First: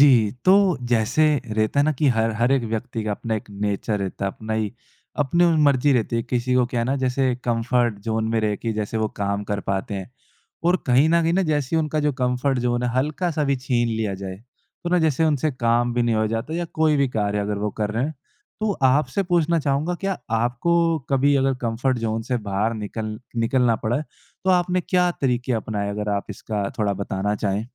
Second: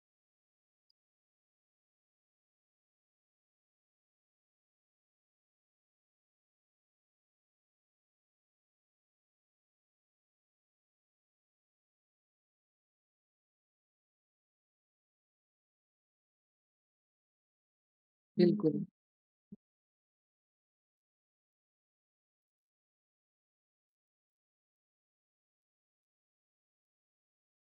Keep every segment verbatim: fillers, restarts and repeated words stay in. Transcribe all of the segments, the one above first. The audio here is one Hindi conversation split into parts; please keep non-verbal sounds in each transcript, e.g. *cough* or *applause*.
जी, तो जैसे रहता है ना कि हर हर एक व्यक्ति का अपना एक नेचर रहता है, अपना ही अपनी मर्ज़ी रहती है। किसी को क्या है ना जैसे कम्फ़र्ट ज़ोन में रह के जैसे वो काम कर पाते हैं और कहीं न कहीं ना जैसे ही उनका जो कम्फ़र्ट ज़ोन है हल्का-सा भी छीन लिया जाए, तो ना जैसे उनसे काम भी नहीं हो जाता या कोई भी कार्य अगर वो कर रहे हैं। तो बिल्कुल। आपसे पूछना चाहूँगा क्या आपको कभी अगर कम्फ़र्ट ज़ोन से बाहर निकल निकलना पड़ा है, तो आपने क्या तरीके अपनाए? अगर आप इसका थोड़ा बताना चाहें?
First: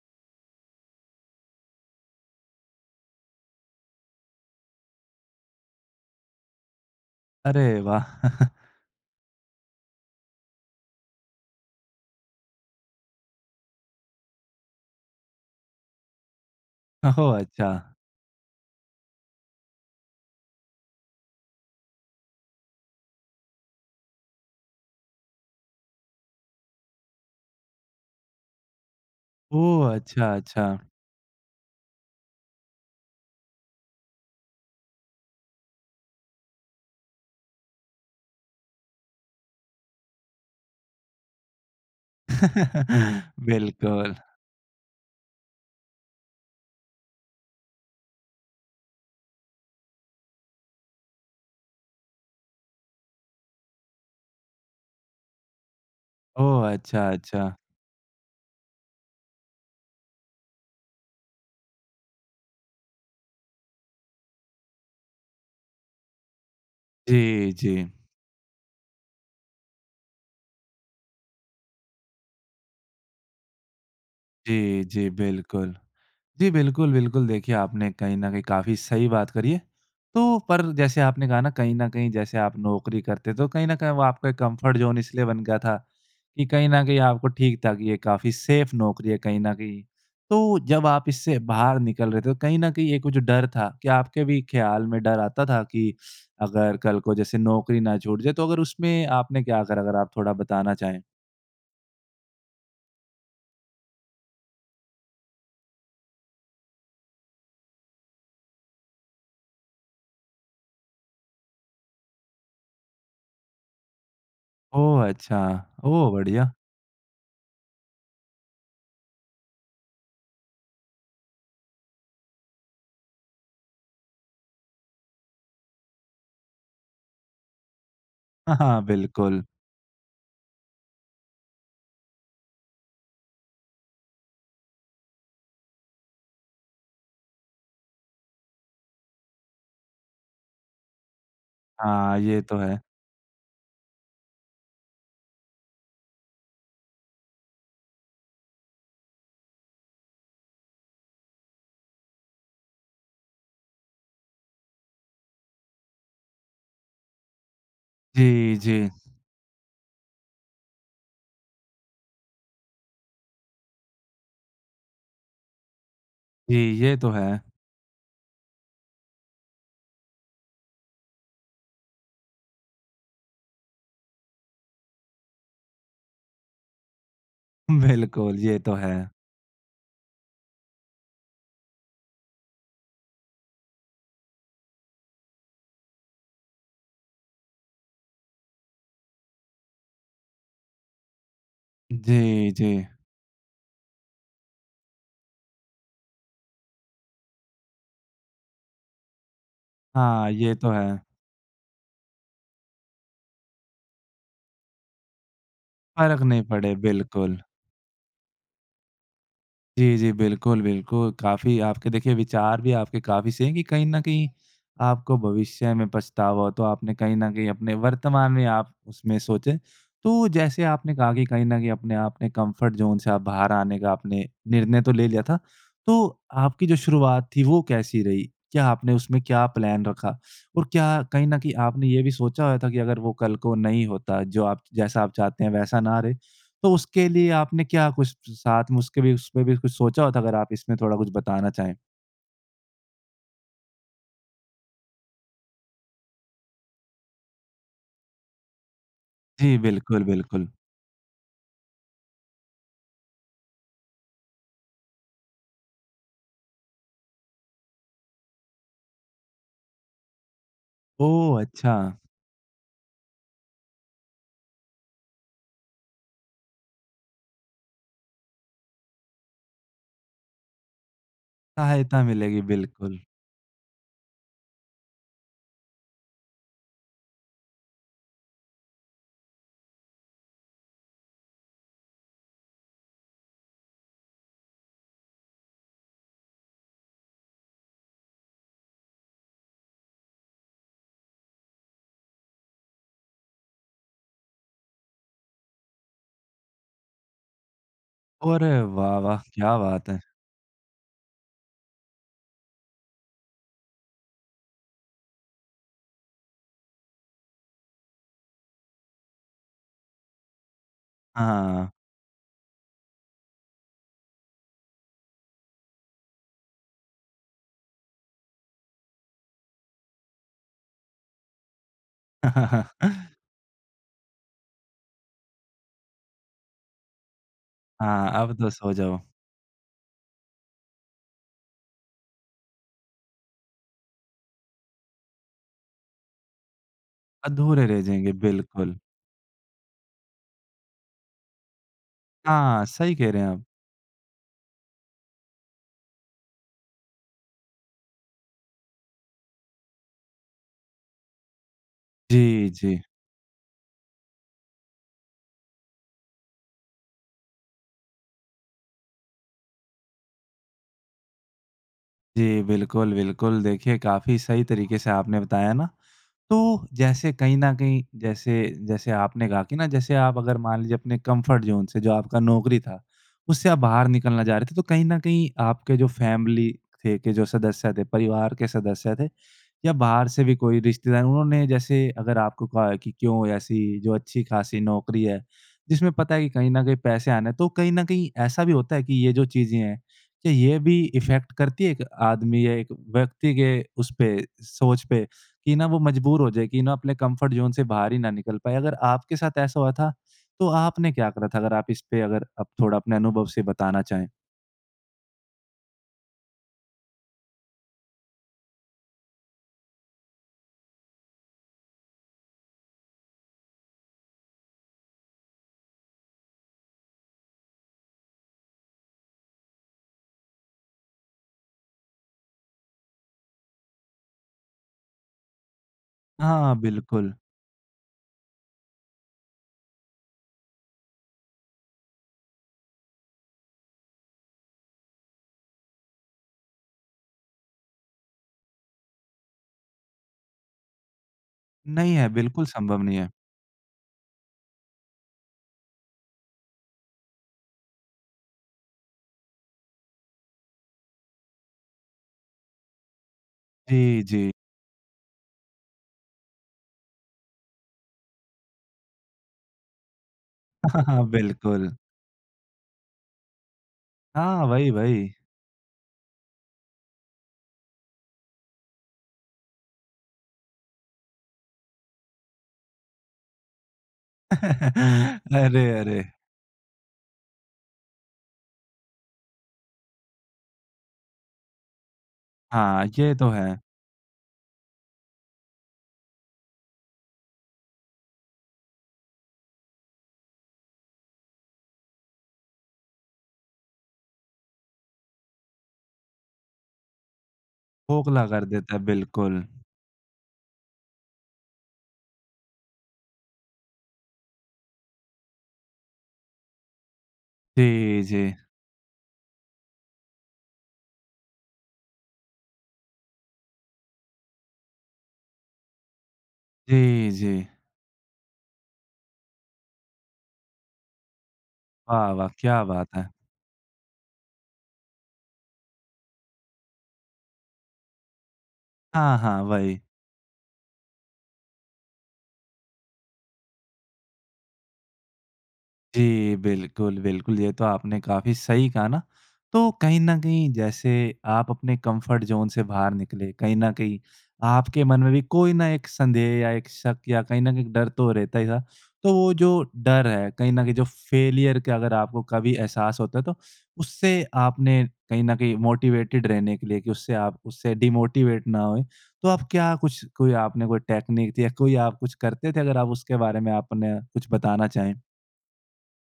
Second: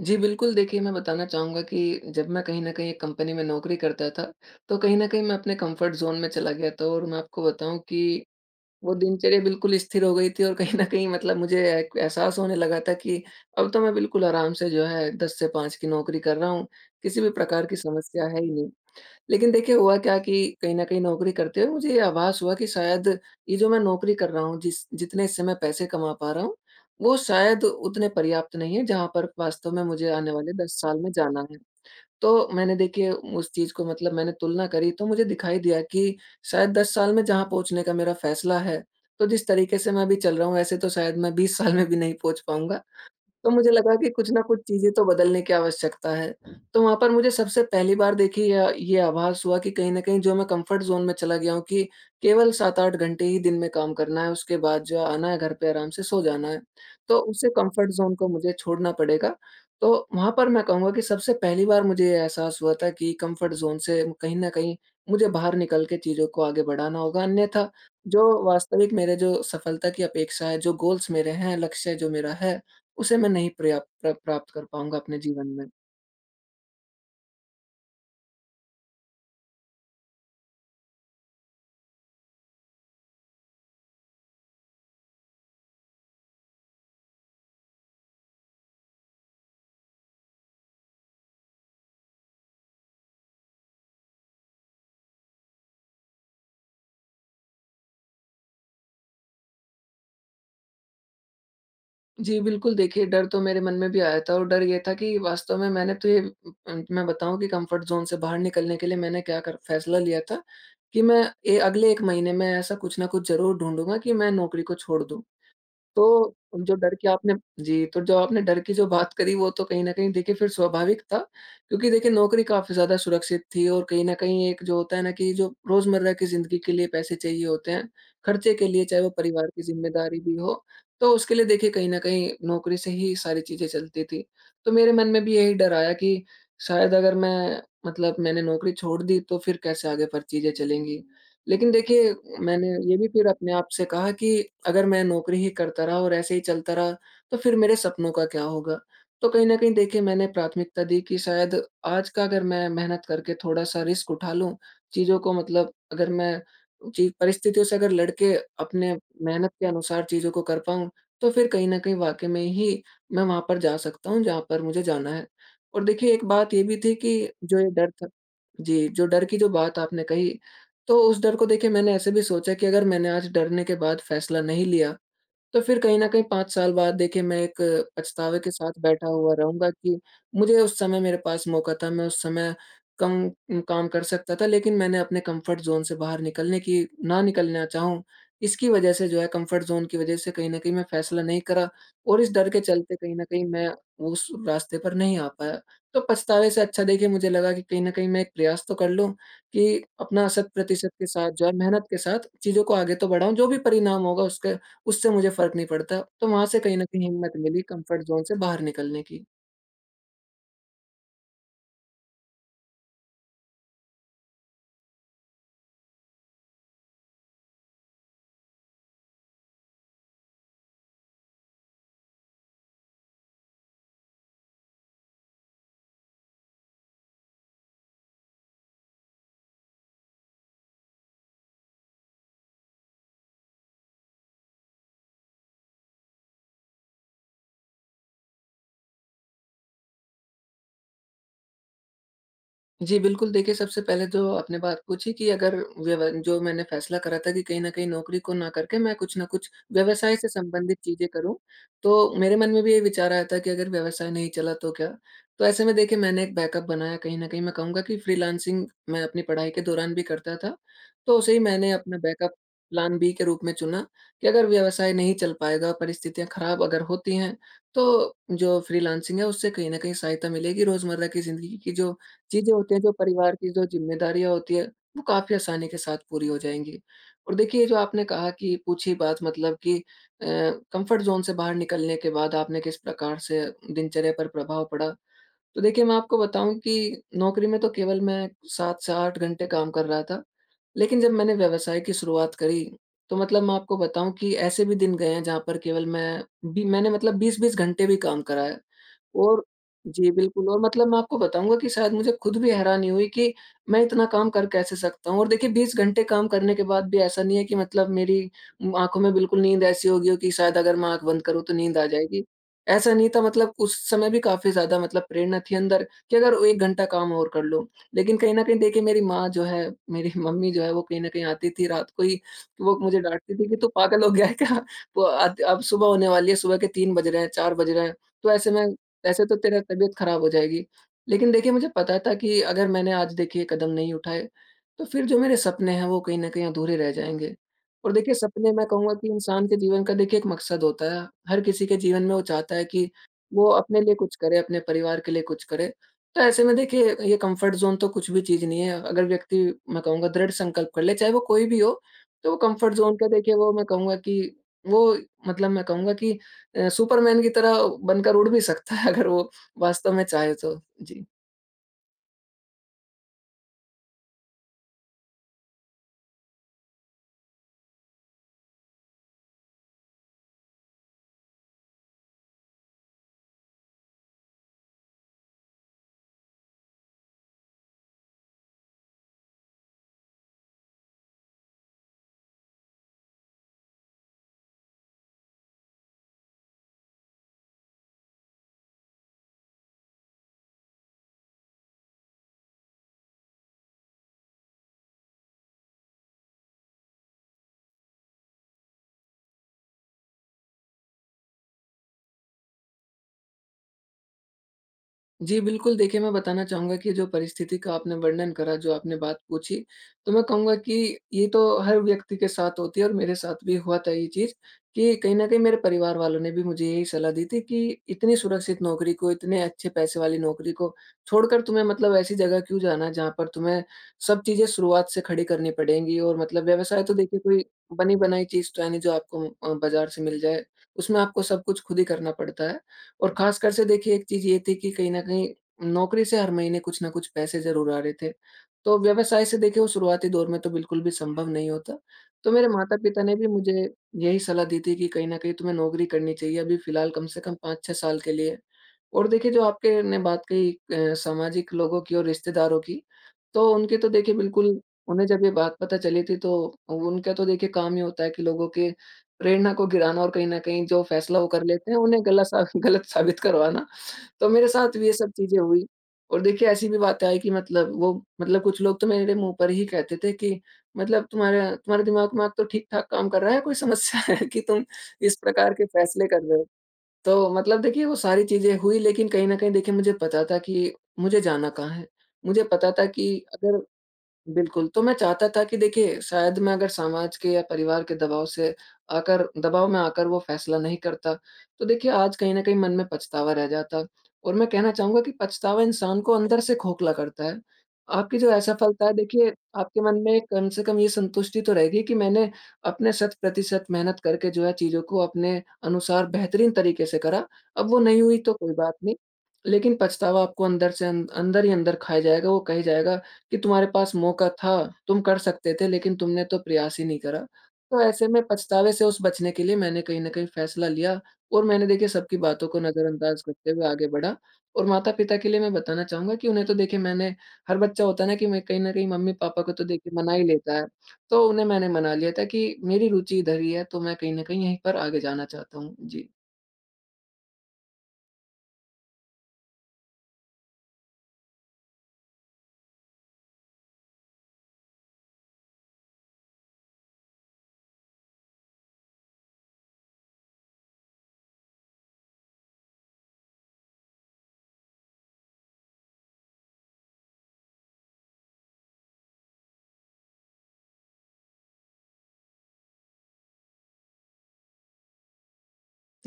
जी, बिल्कुल देखिए, मैं बताना चाहूँगा कि जब मैं कहीं न कहीं एक कंपनी में नौकरी करता था, तो कहीं न कहीं मैं अपने कम्फ़र्ट ज़ोन में चला गया था और मैं आपको अरे बताऊँ वाह! कि *laughs* वो दिनचर्या बिल्कुल स्थिर हो गई थी और कहीं न कहीं मतलब मुझे एक एहसास होने लगा था कि अब तो मैं बिल्कुल आराम से जो है दस से पाँच की नौकरी कर रहा हूँ, ओह! किसी भी प्रकार अच्छा। की समस्या है ही नहीं। लेकिन देखिए हुआ क्या कि कहीं न कहीं नौकरी करते हुए मुझे ये आभास हुआ कि शायद ये जो मैं नौकरी कर रहा हूँ जिस जितने इससे मैं पैसे कमा पा रहा हूँ, वो शायद उतने पर्याप्त नहीं है जहाँ पर वास्तव में ओह! मुझे अच्छा, आने वाले अच्छा। दस साल में जाना है। तो मैंने देखिए उस चीज़ को मतलब मैंने तुलना करी तो मुझे दिखाई दिया कि शायद दस साल में जहाँ पहुँचने का मेरा फ़ैसला है, तो जिस तरीके से मैं अभी चल रहा हूँ ऐसे तो शायद मैं बीस साल में भी नहीं पहुँच पाऊँगा। *laughs* तो मुझे लगा कि बिल्कुल। कुछ ना कुछ चीज़ें तो बदलने की आवश्यकता है। तो वहाँ पर मुझे सबसे पहली बार देखिए य ये आभास हुआ कि कहीं न कहीं जो मैं कम्फ़र्ट ज़ोन में चला गया हूँ कि केवल सात आठ घंटे ही दिन में काम करना है, उसके बाद जो आना है घर पे आराम से सो जाना है। ओह! अच्छा, तो अच्छा। उसे कम्फ़र्ट ज़ोन को मुझे छोड़ना पड़ेगा। तो वहाँ पर मैं कहूँगा कि सबसे पहली बार मुझे ये एहसास हुआ था कि कम्फ़र्ट ज़ोन से कहीं न कहीं मुझे बाहर निकल के चीज़ों को आगे बढ़ाना होगा। जी, अन्यथा जी। जो वास्तविक मेरे जो सफलता की अपेक्षा है, जो गोल्स मेरे हैं, लक्ष्य जो मेरा है, उसे मैं नहीं पर्या प्र प्राप्त जी, कर पाऊँगा जी, अपने जीवन में। बिल्कुल। जी, बिल्कुल, बिल्कुल, देखिए आपने कहीं न कहीं काफ़ी सही बात करी है। तो पर जैसे आपने कहा ना कहीं न कहीं जैसे आप नौकरी करते तो कहीं न कहीं वो आपका एक कम्फ़र्ट ज़ोन इसलिए बन गया था कि कहीं न कहीं आपको ठीक था कि ये काफ़ी सेफ़ नौकरी है कहीं न कहीं। तो जब आप इससे बाहर निकल रहे थे तो कहीं न कहीं एक वो जो डर था, क्या आपके भी ख़्याल में डर आता था कि अगर कल को जैसे नौकरी ना छूट जाए तो अगर उसमें आपने क्या करा? अगर आप थोड़ा बताना चाहें? जी, बिल्कुल देखिए डर तो मेरे मन में भी आया था और डर ये था कि वास्तव में मैंने तो ये अ, मैं बताऊँ कि कम्फ़र्ट ज़ोन से बाहर निकलने के लिए मैंने क्या कर फ़ैसला लिया था कि मैं ए अगले एक महीने में ऐसा कुछ ना कुछ ज़रूर ढूँढूँगा कि मैं नौकरी को ओह! छोड़ दूँ। अच्छा। ओह! तो बढ़िया। जो डर की आपने जी, तो जो आपने डर की जो बात करी वो तो कहीं न कहीं देखिए फिर स्वाभाविक था, क्योंकि देखिए नौकरी काफ़ी ज़्यादा सुरक्षित थी और कहीं न कहीं एक जो होता है ना कि जो रोज़मर्रा की ज़िंदगी के लिए पैसे चाहिए होते हैं, खर्चे हाँ, के हाँ, लिए चाहे वो बिल्कुल। परिवार की ज़िम्मेदारी भी हो, तो उसके लिए देखिए कहीं न कहीं नौकरी से ही सारी चीज़ें चलती थी। तो मेरे मन में भी यही डर आया कि शायद अगर मैं मतलब मैंने नौकरी छोड़ दी तो फिर कैसे आगे पर चीज़ें चलेंगी। लेकिन देखिए हाँ, ये तो मैंने है। ये भी फिर अपने आप से कहा कि अगर मैं नौकरी ही करता रहा और ऐसे ही चलता रहा, तो फिर मेरे सपनों का क्या होगा? तो कहीं न कहीं देखिए मैंने प्राथमिकता दी कि शायद आज का अगर मैं मेहनत करके थोड़ा-सा रिस्क उठा लूँ, चीज़ों को मतलब अगर मैं चीज़ परिस्थितियों से अगर लड़के जी, जी, अपने मेहनत के अनुसार चीज़ों को कर पाऊँ, तो फिर कहीं न कहीं वाक़ई में ही मैं वहाँ पर जा सकता हूँ जहाँ पर मुझे जाना है। और देखिए एक बात जी, ये भी थी ये तो है। कि जो ये डर था, जी, जो डर की जो बात आपने कही, तो उस डर को देखिए मैंने ऐसे भी सोचा कि अगर मैंने आज डरने के बाद फैसला नहीं लिया, तो फिर कहीं न कहीं पाँच साल बाद देखिए मैं एक *laughs* बिल्कुल, पछतावे के ये तो साथ है। बैठा हुआ रहूँगा कि मुझे उस समय मेरे पास मौका था, मैं उस समय कम उम, काम कर सकता था, लेकिन मैंने अपने कम्फ़र्ट ज़ोन से बाहर निकलने की ना निकलना चाहूँ, इसकी वज़ह से जो है कम्फ़र्ट ज़ोन की वज़ह से कहीं न कहीं मैं फ़ैसला नहीं करा और इस डर जी, के जी। चलते कहीं न कहीं मैं उस रास्ते पर नहीं आ पाया। तो पछतावे से अच्छा देखिए मुझे लगा कि कहीं न कहीं मैं एक प्रयास तो कर लूँ कि अपना हाँ, शत ये तो है। प्रतिशत के साथ जो है मेहनत के साथ चीज़ों को आगे तो बढ़ाऊँ, जो भी परिणाम होगा उसके उससे मुझे फ़र्क नहीं पड़ता। फ़र्क तो नहीं वहाँ से पड़े, कहीं न कहीं हिम्मत बिल्कुल। मिली कम्फ़र्ट ज़ोन से बाहर निकलने की। जी, जी। बिल्कुल, बिल्कुल। काफ़ी आपके देखिए विचार भी आपके काफ़ी सही हैं कि कहीं न कहीं आपको भविष्य में पछतावा हो, तो आपने कहीं न कहीं अपने वर्तमान में आप उसमें सोचें। तो जैसे आपने कहा कि कहीं न कहीं अपने आपने कम्फ़र्ट ज़ोन से आप बाहर आने का आपने निर्णय तो ले लिया था। तो आपकी जो शुरुआत थी वो कैसी रही? क्या आपने उसमें क्या प्लान रखा? और क्या कहीं न कहीं आपने ये भी सोचा हुआ था कि अगर वो कल को नहीं होता, जो आप जैसा आप चाहते हैं वैसा ना रहे तो उसके लिए आपने क्या कुछ साथ में उसके भी उसमें भी कुछ सोचा होता अगर आप इसमें थोड़ा कुछ बताना चाहें? जी, बिल्कुल देखिए सबसे पहले जो आपने बात पूछी कि अगर व्यव जो मैंने फैसला करा था कि कहीं न कहीं नौकरी को ना करके मैं कुछ न कुछ जी, बिल्कुल, व्यवसाय से बिल्कुल। संबंधित चीज़ें करूँ, तो मेरे मन में भी ये विचार आया था कि अगर व्यवसाय नहीं चला तो क्या? तो ऐसे में देखिए मैंने एक बैकअप बनाया, कहीं न कहीं मैं कहूँगा कि फ्रीलांसिंग मैं अपनी पढ़ाई के दौरान भी करता था। तो उसे ही ओह! मैंने अच्छा, अपना बैकअप प्लान बी के रूप में चुना कि अगर व्यवसाय नहीं चल पाएगा, परिस्थितियाँ खराब अगर होती हैं, तो जो फ्रीलांसिंग है उससे कहीं न कहीं सहायता मिलेगी, रोज़मर्रा की ज़िंदगी की जो सहायता मिलेगी चीज़ें होती हैं, जो बिल्कुल। परिवार की जो ज़िम्मेदारियाँ होती हैं, वो काफ़ी आसानी के साथ पूरी हो जाएँगी। और देखिए, ये जो आपने कहा कि पूछी बात मतलब कि अ, कम्फ़र्ट ज़ोन से बाहर निकलने के बाद आपने किस प्रकार से दिनचर्या पर प्रभाव पड़ा। तो देखिए, मैं आपको बताऊँ कि नौकरी में तो केवल मैं सात से आठ घंटे काम कर रहा था। लेकिन जब मैंने व्यवसाय की शुरुआत करी, तो मतलब मैं आपको बताऊँ कि ऐसे भी दिन गए हैं जहाँ पर केवल मैं बी मैंने मतलब बीस बीस घंटे भी काम करा और है। वाह, वाह! और क्या बात है। जी, बिल्कुल, और मतलब मैं आपको बताऊँगा कि शायद मुझे खुद भी हैरानी हुई कि मैं इतना काम कर कैसे सकता हूँ, और देखिए बीस घंटे काम करने के बाद भी ऐसा नहीं है कि मतलब मेरी उम, आँखों में बिल्कुल नींद ऐसी हो गई हो कि शायद अगर मैं आँख बंद करूँ तो हाँ। नींद आ जाएगी। ऐसा नहीं था, मतलब उस समय भी काफ़ी ज़्यादा मतलब प्रेरणा थी अंदर कि अगर एक घंटा काम और कर लूँ। लेकिन कहीं न कहीं देखिए मेरी माँ जो है, मेरी *laughs* मम्मी जो है वो कहीं न कहीं आती थी रात को ही, वो मुझे *laughs* डाँटती थी कि तू पागल हो गया है क्या? वो अत अब सुबह होने वाली है, सुबह के तीन बज रहे हैं, चार बज रहे हैं। हाँ, तो अब तो ऐसे में सो जाओ। ऐसे तो तेरा तबीयत खराब हो जाएगी। लेकिन देखिए मुझे पता था कि अगर मैंने आज देखिए कदम नहीं उठाए, तो फिर जो मेरे सपने हैं वो कहीं न कहीं अधूरे रह जाएँगे। अधूरे रह और जाएँगे, देखिए सपने, मैं बिल्कुल। कहूँगा कि इंसान के जीवन का देखिए एक मकसद होता है। हर किसी के जीवन में वो चाहता हाँ, है कि सही कह रहे हैं आप। वो अपने लिए कुछ करे, अपने परिवार के लिए कुछ करे। तो ऐसे में देखिए ये कम्फ़र्ट ज़ोन तो कुछ भी चीज़ नहीं है। अगर व्यक्ति, मैं कहूँगा, दृढ़ संकल्प कर ले, चाहे वो कोई भी हो, तो वो जी, कम्फ़र्ट जी। ज़ोन का देखिए, वो मैं कहूँगा कि वो मतलब मैं कहूँगा कि अ, सुपरमैन की तरह बनकर उड़ भी सकता है अगर वो वास्तव में चाहे तो। जी। जी, बिल्कुल, बिल्कुल। देखिए काफ़ी सही तरीके से आपने बताया ना तो जैसे कहीं न कहीं जैसे जैसे आपने कहा कि ना जैसे आप अगर मान लीजिए अपने कम्फ़र्ट ज़ोन से जो आपका नौकरी था, उससे आप बाहर निकलना चाह रहे थे, तो कहीं न कहीं आपके जो फैमिली थे के जो सदस्य थे, परिवार के सदस्य थे या बाहर से भी कोई रिश्तेदार उन्होंने जैसे अगर आपको कहा कि क्यों ऐसी जो अच्छी-खासी नौकरी है, जिसमें पता है कि कहीं न कहीं पैसे आने हैं, तो कहीं न कहीं ऐसा भी होता है कि ये जो चीज़ें हैं, क्या ये भी इफ़ेक्ट करती है एक आदमी या एक व्यक्ति के उस पे, सोच पे? कि ना वो मजबूर हो जाए कि ना अपने कंफर्ट ज़ोन से बाहर ही ना निकल पाए। अगर आपके साथ ऐसा हुआ था, तो आपने क्या करा था? अगर आप इस पे अगर आप थोड़ा अपने अनुभव से बताना चाहें। जी, बिल्कुल देखिए, मैं बताना चाहूँगा कि जो परिस्थिति का आपने वर्णन करा, जो आपने बात पूछी, तो मैं कहूँगा कि ये तो हर व्यक्ति के साथ होती है और मेरे साथ भी हुआ था ये चीज़ कि कहीं न कहीं मेरे परिवार वालों ने भी मुझे यही सलाह दी थी कि इतनी सुरक्षित नौकरी को, इतने अच्छे पैसे वाली नौकरी को छोड़कर तुम्हें मतलब ऐसी जगह क्यों जाना है जहाँ पर तुम्हें सब चीज़ें शुरुआत से खड़ी करनी पड़ेंगी, और मतलब हाँ, व्यवसाय तो बिल्कुल। देखिए कोई बनी-बनाई चीज़ तो है नहीं जो आपको अ, बाज़ार से मिल जाए, उसमें आपको सब कुछ खुद ही करना पड़ता है। और ख़ासकर से देखिए एक चीज़ ये थी कि कहीं न कहीं नौकरी से हर महीने कुछ न कुछ पैसे ज़रूर आ रहे थे। तो व्यवसाय से देखिए वो शुरुआती दौर में तो बिल्कुल भी संभव नहीं होता। नहीं है, तो बिल्कुल मेरे संभव नहीं माता-पिता है। ने भी मुझे यही सलाह दी थी कि कहीं न कहीं तुम्हें नौकरी करनी चाहिए अभी फ़िलहाल कम से कम पाँच छह साल के लिए। और देखिए जो आपके ने बात कही अ, सामाजिक लोगों की और रिश्तेदारों की, तो उनकी तो जी, देखिए जी। बिल्कुल, उन्हें जब ये बात पता चली थी तो उनका तो देखिए काम ही होता है कि लोगों के प्रेरणा को गिराना और कहीं न कहीं जो *laughs* हाँ फ़ैसला वो कर बिल्कुल। लेते हैं, उन्हें गलत सा *laughs* गलत साबित करवाना। तो हाँ, मेरे वही, साथ भी ये वही। सब चीज़ें हुई और देखिए ऐसी भी बातें आई कि मतलब वो मतलब कुछ लोग तो मेरे मुँह पर ही कहते थे कि मतलब तुम्हारा तुम्हारा दिमाग-विमाग तो ठीक-ठाक काम कर रहा है, कोई समस्या है कि तुम इस *laughs* प्रकार अरे, के अरे! फ़ैसले कर रहे हो? तो मतलब देखिए वो सारी चीज़ें हुई, लेकिन कहीं न कहीं देखिए मुझे पता था कि मुझे जाना कहाँ है। मुझे पता था हाँ, कि ये तो है। अगर बिल्कुल, तो मैं चाहता था कि देखिए शायद मैं अगर समाज के या परिवार के दबाव से आकर दबाव में आकर वो फैसला नहीं करता, तो देखिए आज कहीं न कहीं मन में पछतावा रह जाता। और मैं कहना चाहूँगा कि पछतावा इंसान को अंदर से खोखला करता है। आपकी खोखला जो कर देता है, असफलता है देखिए, बिल्कुल। आपके मन में कम से कम ये संतुष्टि तो रहेगी कि मैंने अपने शत प्रतिशत मेहनत करके जो है चीज़ों को अपने अनुसार बेहतरीन तरीके से करा, अब वो जी, नहीं हुई जी। तो कोई बात नहीं। लेकिन पछतावा आपको अंदर से अं अंदर ही अंदर खाए जाएगा, वो कहे जाएगा कि तुम्हारे पास मौका था, तुम कर सकते थे, लेकिन तुमने तो प्रयास ही नहीं जी, करा। जी। तो ऐसे में पछतावे से उस बचने के लिए मैंने कहीं न कहीं फैसला लिया और मैंने देखिए वाह, सबकी वाह! बातों को क्या बात है। नज़रअंदाज़ करते हुए आगे बढ़ा। और माता-पिता के लिए मैं बताना चाहूँगा कि उन्हें तो देखिए मैंने, हर बच्चा होता है ना कि मैं कहीं न कहीं हाँ, हाँ, मम्मी-पापा को तो वही। देखिए मना ही लेता है। तो उन्हें मैंने मना लिया था कि मेरी रुचि इधर ही है, तो मैं कहीं न कहीं यहीं पर आगे जाना चाहता हूँ। जी। जी, बिल्कुल, बिल्कुल, ये तो आपने काफ़ी सही कहा ना। तो कहीं न कहीं जैसे आप अपने कम्फ़र्ट ज़ोन से बाहर निकले, कहीं न कहीं आपके मन में भी कोई ना एक संदेह या एक शक या कहीं न कहीं डर तो रहता ही था। तो वो जो डर है, कहीं न कहीं जो फ़ेलियर का अगर आपको कभी एहसास होता है, तो उससे आपने कहीं न कहीं मोटिवेटेड रहने के लिए कि उससे आप उससे डिमोटिवेट ना होएँ, तो आप क्या कुछ कोई आपने कोई टेक्निक थी या कोई आप कुछ करते थे? अगर आप उसके बारे में आपने कुछ बताना चाहें।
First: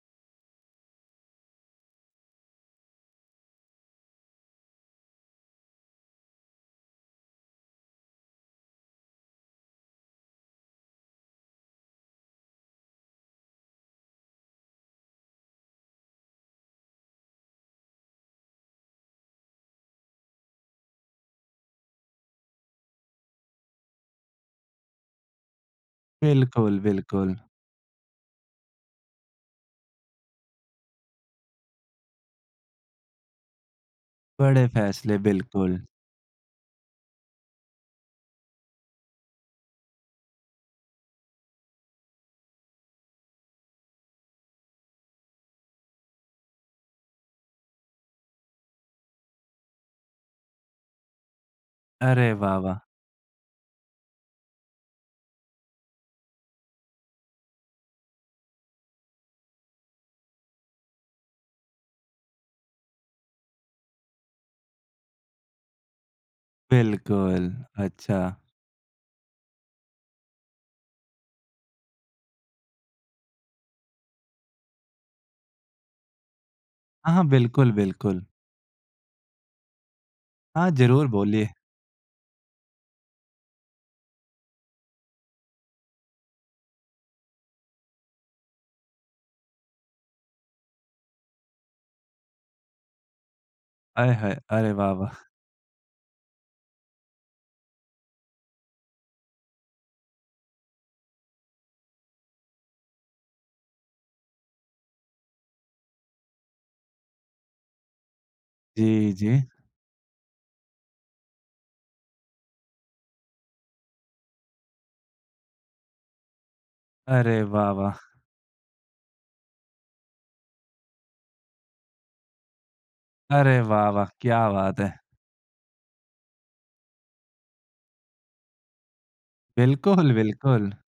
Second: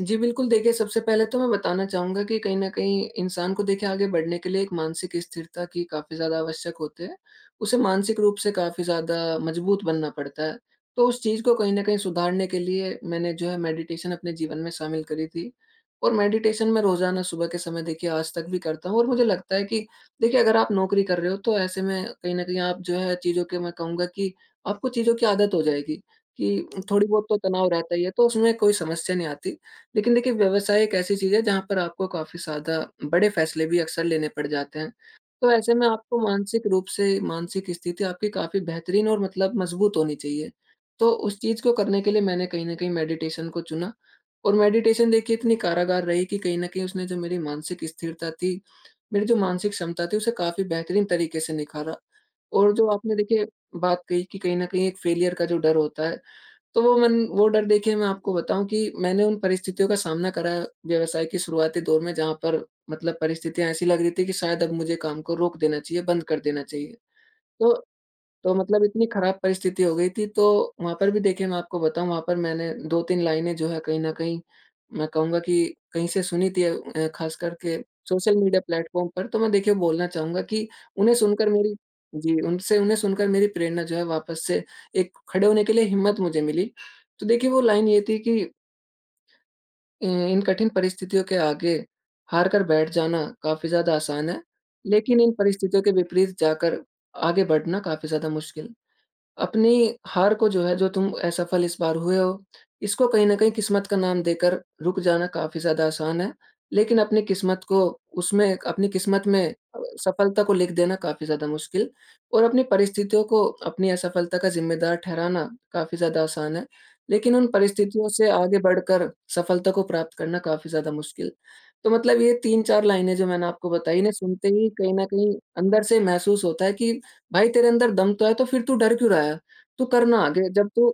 जी, बिल्कुल देखिए सबसे पहले तो मैं बताना चाहूँगा कि कहीं न कहीं इंसान को देखिए आगे बढ़ने के लिए एक मानसिक स्थिरता की काफ़ी ज़्यादा आवश्यक होती है। उसे मानसिक रूप से काफ़ी ज़्यादा मजबूत बनना पड़ता है। तो उस चीज़ को कहीं न कहीं सुधारने के लिए मैंने जो है मेडिटेशन अपने जीवन में शामिल करी थी। और मेडिटेशन मैं रोज़ाना सुबह के समय देखिए आज तक भी करता हूँ, और मुझे लगता है कि देखिए, अगर आप नौकरी कर रहे हो तो ऐसे में कहीं न कहीं आप जो है चीज़ों के, मैं कहूँगा कि आपको चीज़ों की आदत हो जाएगी कि बिल्कुल, थोड़ी बहुत बिल्कुल। तो तनाव रहता ही है, तो उसमें कोई समस्या नहीं आती। लेकिन देखिए, व्यवसाय एक ऐसी चीज़ है जहाँ पर आपको काफ़ी ज़्यादा बड़े फैसले भी अक्सर लेने पड़ बड़े जाते हैं। फ़ैसले तो ऐसे बिल्कुल। में आपको मानसिक रूप से, मानसिक स्थिति आपकी काफ़ी बेहतरीन और मतलब मजबूत होनी चाहिए। तो उस चीज़ को करने के लिए मैंने कहीं न कहीं मेडिटेशन को चुना, और मेडिटेशन देखिए इतनी कारागार रही कि कहीं न कहीं उसने जो मेरी मानसिक स्थिरता थी, मेरी जो मानसिक क्षमता थी, उसे काफ़ी बेहतरीन तरीके से निखारा। अरे वाह, और वाह! जो आपने देखिए बात कही कि कहीं न कहीं एक फेलियर का जो डर होता है, तो वो मन वो डर देखिए मैं आपको बताऊँ कि मैंने उन परिस्थितियों का सामना करा व्यवसाय के शुरुआती दौर में, जहाँ पर मतलब परिस्थितियाँ ऐसी लग रही थी कि शायद अब मुझे काम को रोक देना चाहिए, बंद कर देना चाहिए। बिल्कुल, तो अच्छा। तो मतलब इतनी खराब परिस्थिति हो गई थी, तो वहाँ पर भी देखिए मैं आपको बताऊँ, वहाँ पर मैंने दो तीन लाइनें जो है कहीं न कहीं, मैं कहूँगा कि कहीं से सुनी थी, अ अ, हाँ, हाँ, ख़ास बिल्कुल, करके बिल्कुल। सोशल मीडिया प्लेटफ़ॉर्म पर। तो मैं देखिए बोलना चाहूँगा कि हाँ, ज़रूर उन्हें बोलिए। सुनकर मेरी जी, उनसे उन्हें सुनकर मेरी प्रेरणा जो है वापस से, एक खड़े होने के लिए हिम्मत मुझे मिली। तो देखिए वो लाइन ये थी कि अ, "इन कठिन परिस्थितियों के आगे हार कर बैठ जाना काफ़ी ज़्यादा आय आसान हाय! है, अरे वाह, वाह! लेकिन इन परिस्थितियों के विपरीत जाकर आगे बढ़ना काफ़ी ज़्यादा मुश्किल है।" अपनी हार को जो है, जो तुम असफल इस बार हुए हो, इसको कहीं न कहीं किस्मत का नाम देकर रुक जाना काफ़ी ज़्यादा आसान है। लेकिन अपनी किस्मत को, उसमें अपनी जी, किस्मत जी। में अ, सफलता को लिख देना काफ़ी ज़्यादा मुश्किल, और अपनी परिस्थितियों को अपनी असफलता का ज़िम्मेदार ठहराना काफ़ी ज़्यादा आसान है। लेकिन अरे उन वाह, वाह! परिस्थितियों से आगे बढ़कर सफलता को प्राप्त करना काफ़ी ज़्यादा मुश्किल। तो मतलब ये तीन चार लाइनें जो मैंने अरे आपको वाह, बताई, वाह! इन्हें क्या सुनते ही बात है। कहीं न कहीं अंदर से महसूस होता है कि भाई तेरे अंदर दम तो है, तो फिर तू डर क्यों रहा है? तू बिल्कुल, करना आगे, जब बिल्कुल। तू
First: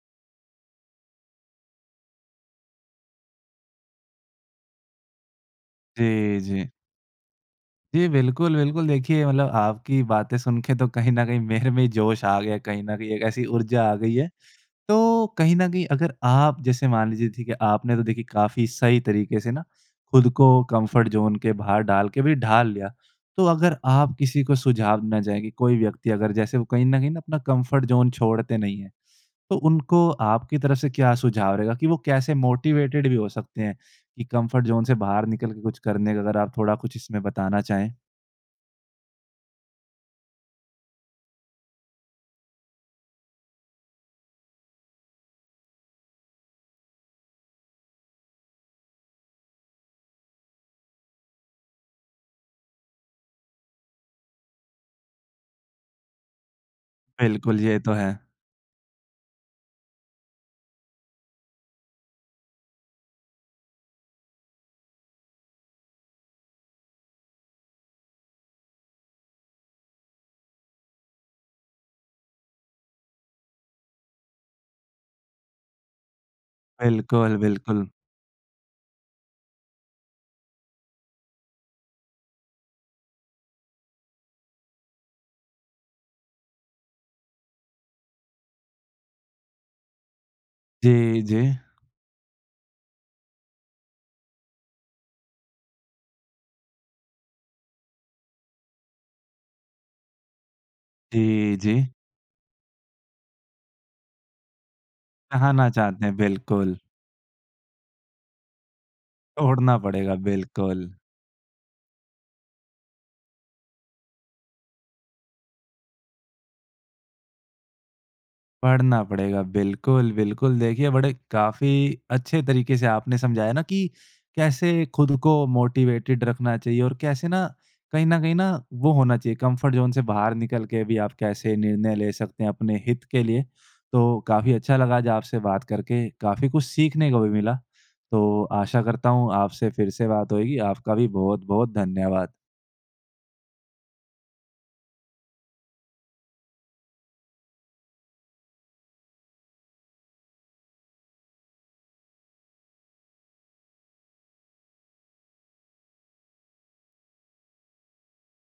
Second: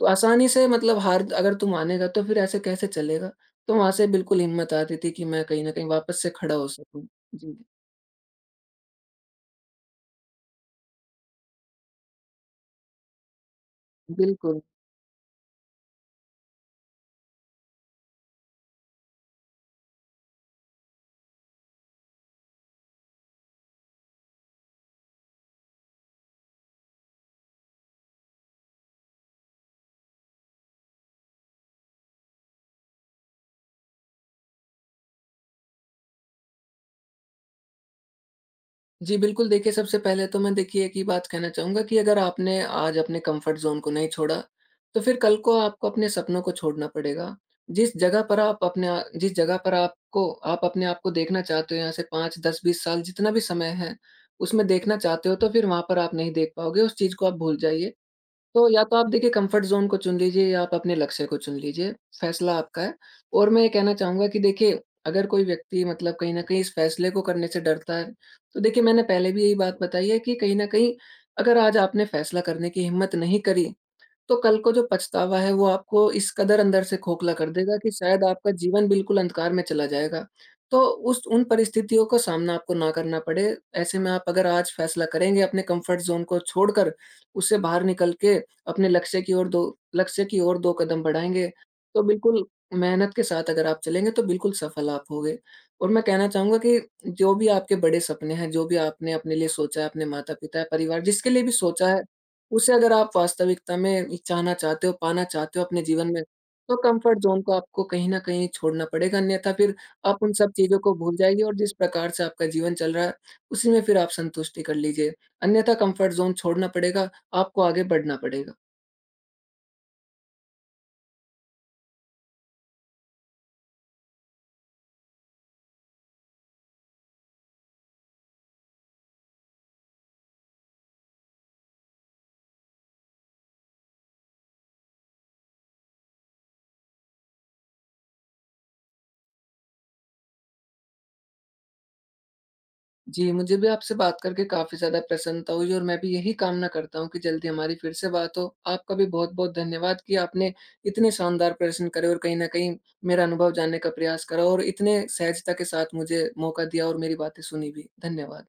तू आसानी से मतलब हार अगर तू मानेगा तो फिर ऐसे कैसे चलेगा? तो वहाँ से बिल्कुल हिम्मत आती थी कि मैं कहीं न कहीं वापस से जी, खड़ा हो जी। सकूँ। जी। जी, बिल्कुल, बिल्कुल। देखिए मतलब आपकी बातें सुन के तो कहीं न कहीं मेरे में जोश आ गया, कहीं न कहीं एक ऐसी ऊर्जा आ गई है बिल्कुल। तो कहीं न कहीं अगर आप जैसे मान लीजिए ठीक है, आपने तो देखिए काफ़ी सही तरीके से ना खुद को कंफर्ट ज़ोन के बाहर डाल के भी ढाल लिया। तो अगर आप किसी को सुझाव देना चाहेंगे, कोई व्यक्ति अगर जैसे वो कहीं न कहीं ना अपना कंफर्ट ज़ोन छोड़ते नहीं हैं, तो उनको आपकी तरफ से क्या सुझाव रहेगा कि वो कैसे मोटिवेटेड भी हो सकते हैं कि कंफर्ट ज़ोन से बाहर निकल के कुछ करने का? अगर आप थोड़ा कुछ इसमें बताना चाहें। जी, बिल्कुल देखिए सबसे पहले तो मैं देखिए एक ही बात कहना चाहूँगा कि अगर आपने आज अपने कम्फ़र्ट ज़ोन को नहीं छोड़ा, तो फिर कल को आपको अपने सपनों को छोड़ना पड़ेगा। जिस जगह पर आप अपने आ जिस जगह पर आपको आप अपने आप को देखना चाहते हो, यहाँ से पाँच, दस, बीस साल जितना भी समय है, उसमें देखना चाहते हो, तो फिर वहाँ पर आप नहीं देख पाओगे, उस चीज़ को आप भूल बिल्कुल, ये तो जाइए। है। तो या तो आप देखिए कंफर्ट ज़ोन को चुन लीजिए, या आप अपने लक्ष्य को चुन लीजिए, फ़ैसला आपका है। और मैं ये कहना चाहूँगा कि देखिए, अगर कोई व्यक्ति मतलब कहीं न कहीं इस फ़ैसले को करने से डरता है, तो देखिए मैंने पहले भी यही बात बताई है कि कहीं न कहीं अगर आज आपने फ़ैसला करने की हिम्मत नहीं करी, तो कल को जो पछतावा है वो आपको इस कदर अंदर से खोखला बिल्कुल, कर देगा बिल्कुल। कि शायद आपका जीवन बिल्कुल अंधकार में चला जाएगा। तो उस उन परिस्थितियों का सामना आपको ना करना पड़े, ऐसे में आप अगर आज फैसला करेंगे अपने कम्फ़र्ट ज़ोन को छोड़कर, उससे बाहर निकल के अपने लक्ष्य की ओर दो लक्ष्य की ओर दो कदम जी, जी। बढ़ाएँगे, तो बिल्कुल मेहनत के साथ अगर आप चलेंगे तो बिल्कुल सफल आप होंगे। और मैं कहना चाहूँगा कि जो भी आपके बड़े सपने हैं, जो भी आपने अपने लिए सोचा है, अपने माता-पिता, परिवार जिसके लिए भी जी, जी। सोचा है, उसे अगर आप वास्तविकता में चाहना चाहते हो, पाना चाहते हो चाहना अपने चाहते जीवन हैं, में, बिल्कुल। तो कम्फर्ट ज़ोन को आपको कहीं न कहीं छोड़ना पड़ेगा, अन्यथा फिर छोड़ना पड़ेगा, आप उन सब चीज़ों बिल्कुल। को भूल जाइए और जिस प्रकार से आपका जीवन चल रहा है, उसी में फिर आप संतुष्टि कर लीजिए। अन्यथा कम्फर्ट ज़ोन छोड़ना पड़ेगा, आपको आगे बढ़ना पड़ेगा। पढ़ना पड़ेगा, बिल्कुल, बिल्कुल। देखिए, बड़े काफ़ी अच्छे तरीके से आपने समझाया ना कि कैसे खुद को मोटिवेटेड रखना चाहिए और कैसे ना कहीं न कहीं ना वो होना चाहिए, कम्फर्ट ज़ोन से बाहर निकल के भी आप कैसे निर्णय ले सकते हैं अपने हित के लिए। तो काफ़ी अच्छा लगा आज आपसे बात करके, काफ़ी कुछ सीखने को भी मिला। तो आशा करता हूँ आपसे फिर से बात होएगी। आपका भी बहुत-बहुत धन्यवाद। जी, मुझे भी आपसे बात करके काफ़ी ज़्यादा प्रसन्नता हुई, और मैं भी यही कामना करता हूँ कि जल्दी हमारी फिर से बात हो। आपका भी बहुत-बहुत धन्यवाद कि आपने इतने शानदार प्रश्न करे और कहीं न कहीं मेरा अनुभव जानने का प्रयास करा और इतने सहजता के साथ मुझे मौका दिया और मेरी बातें सुनी भी। धन्यवाद।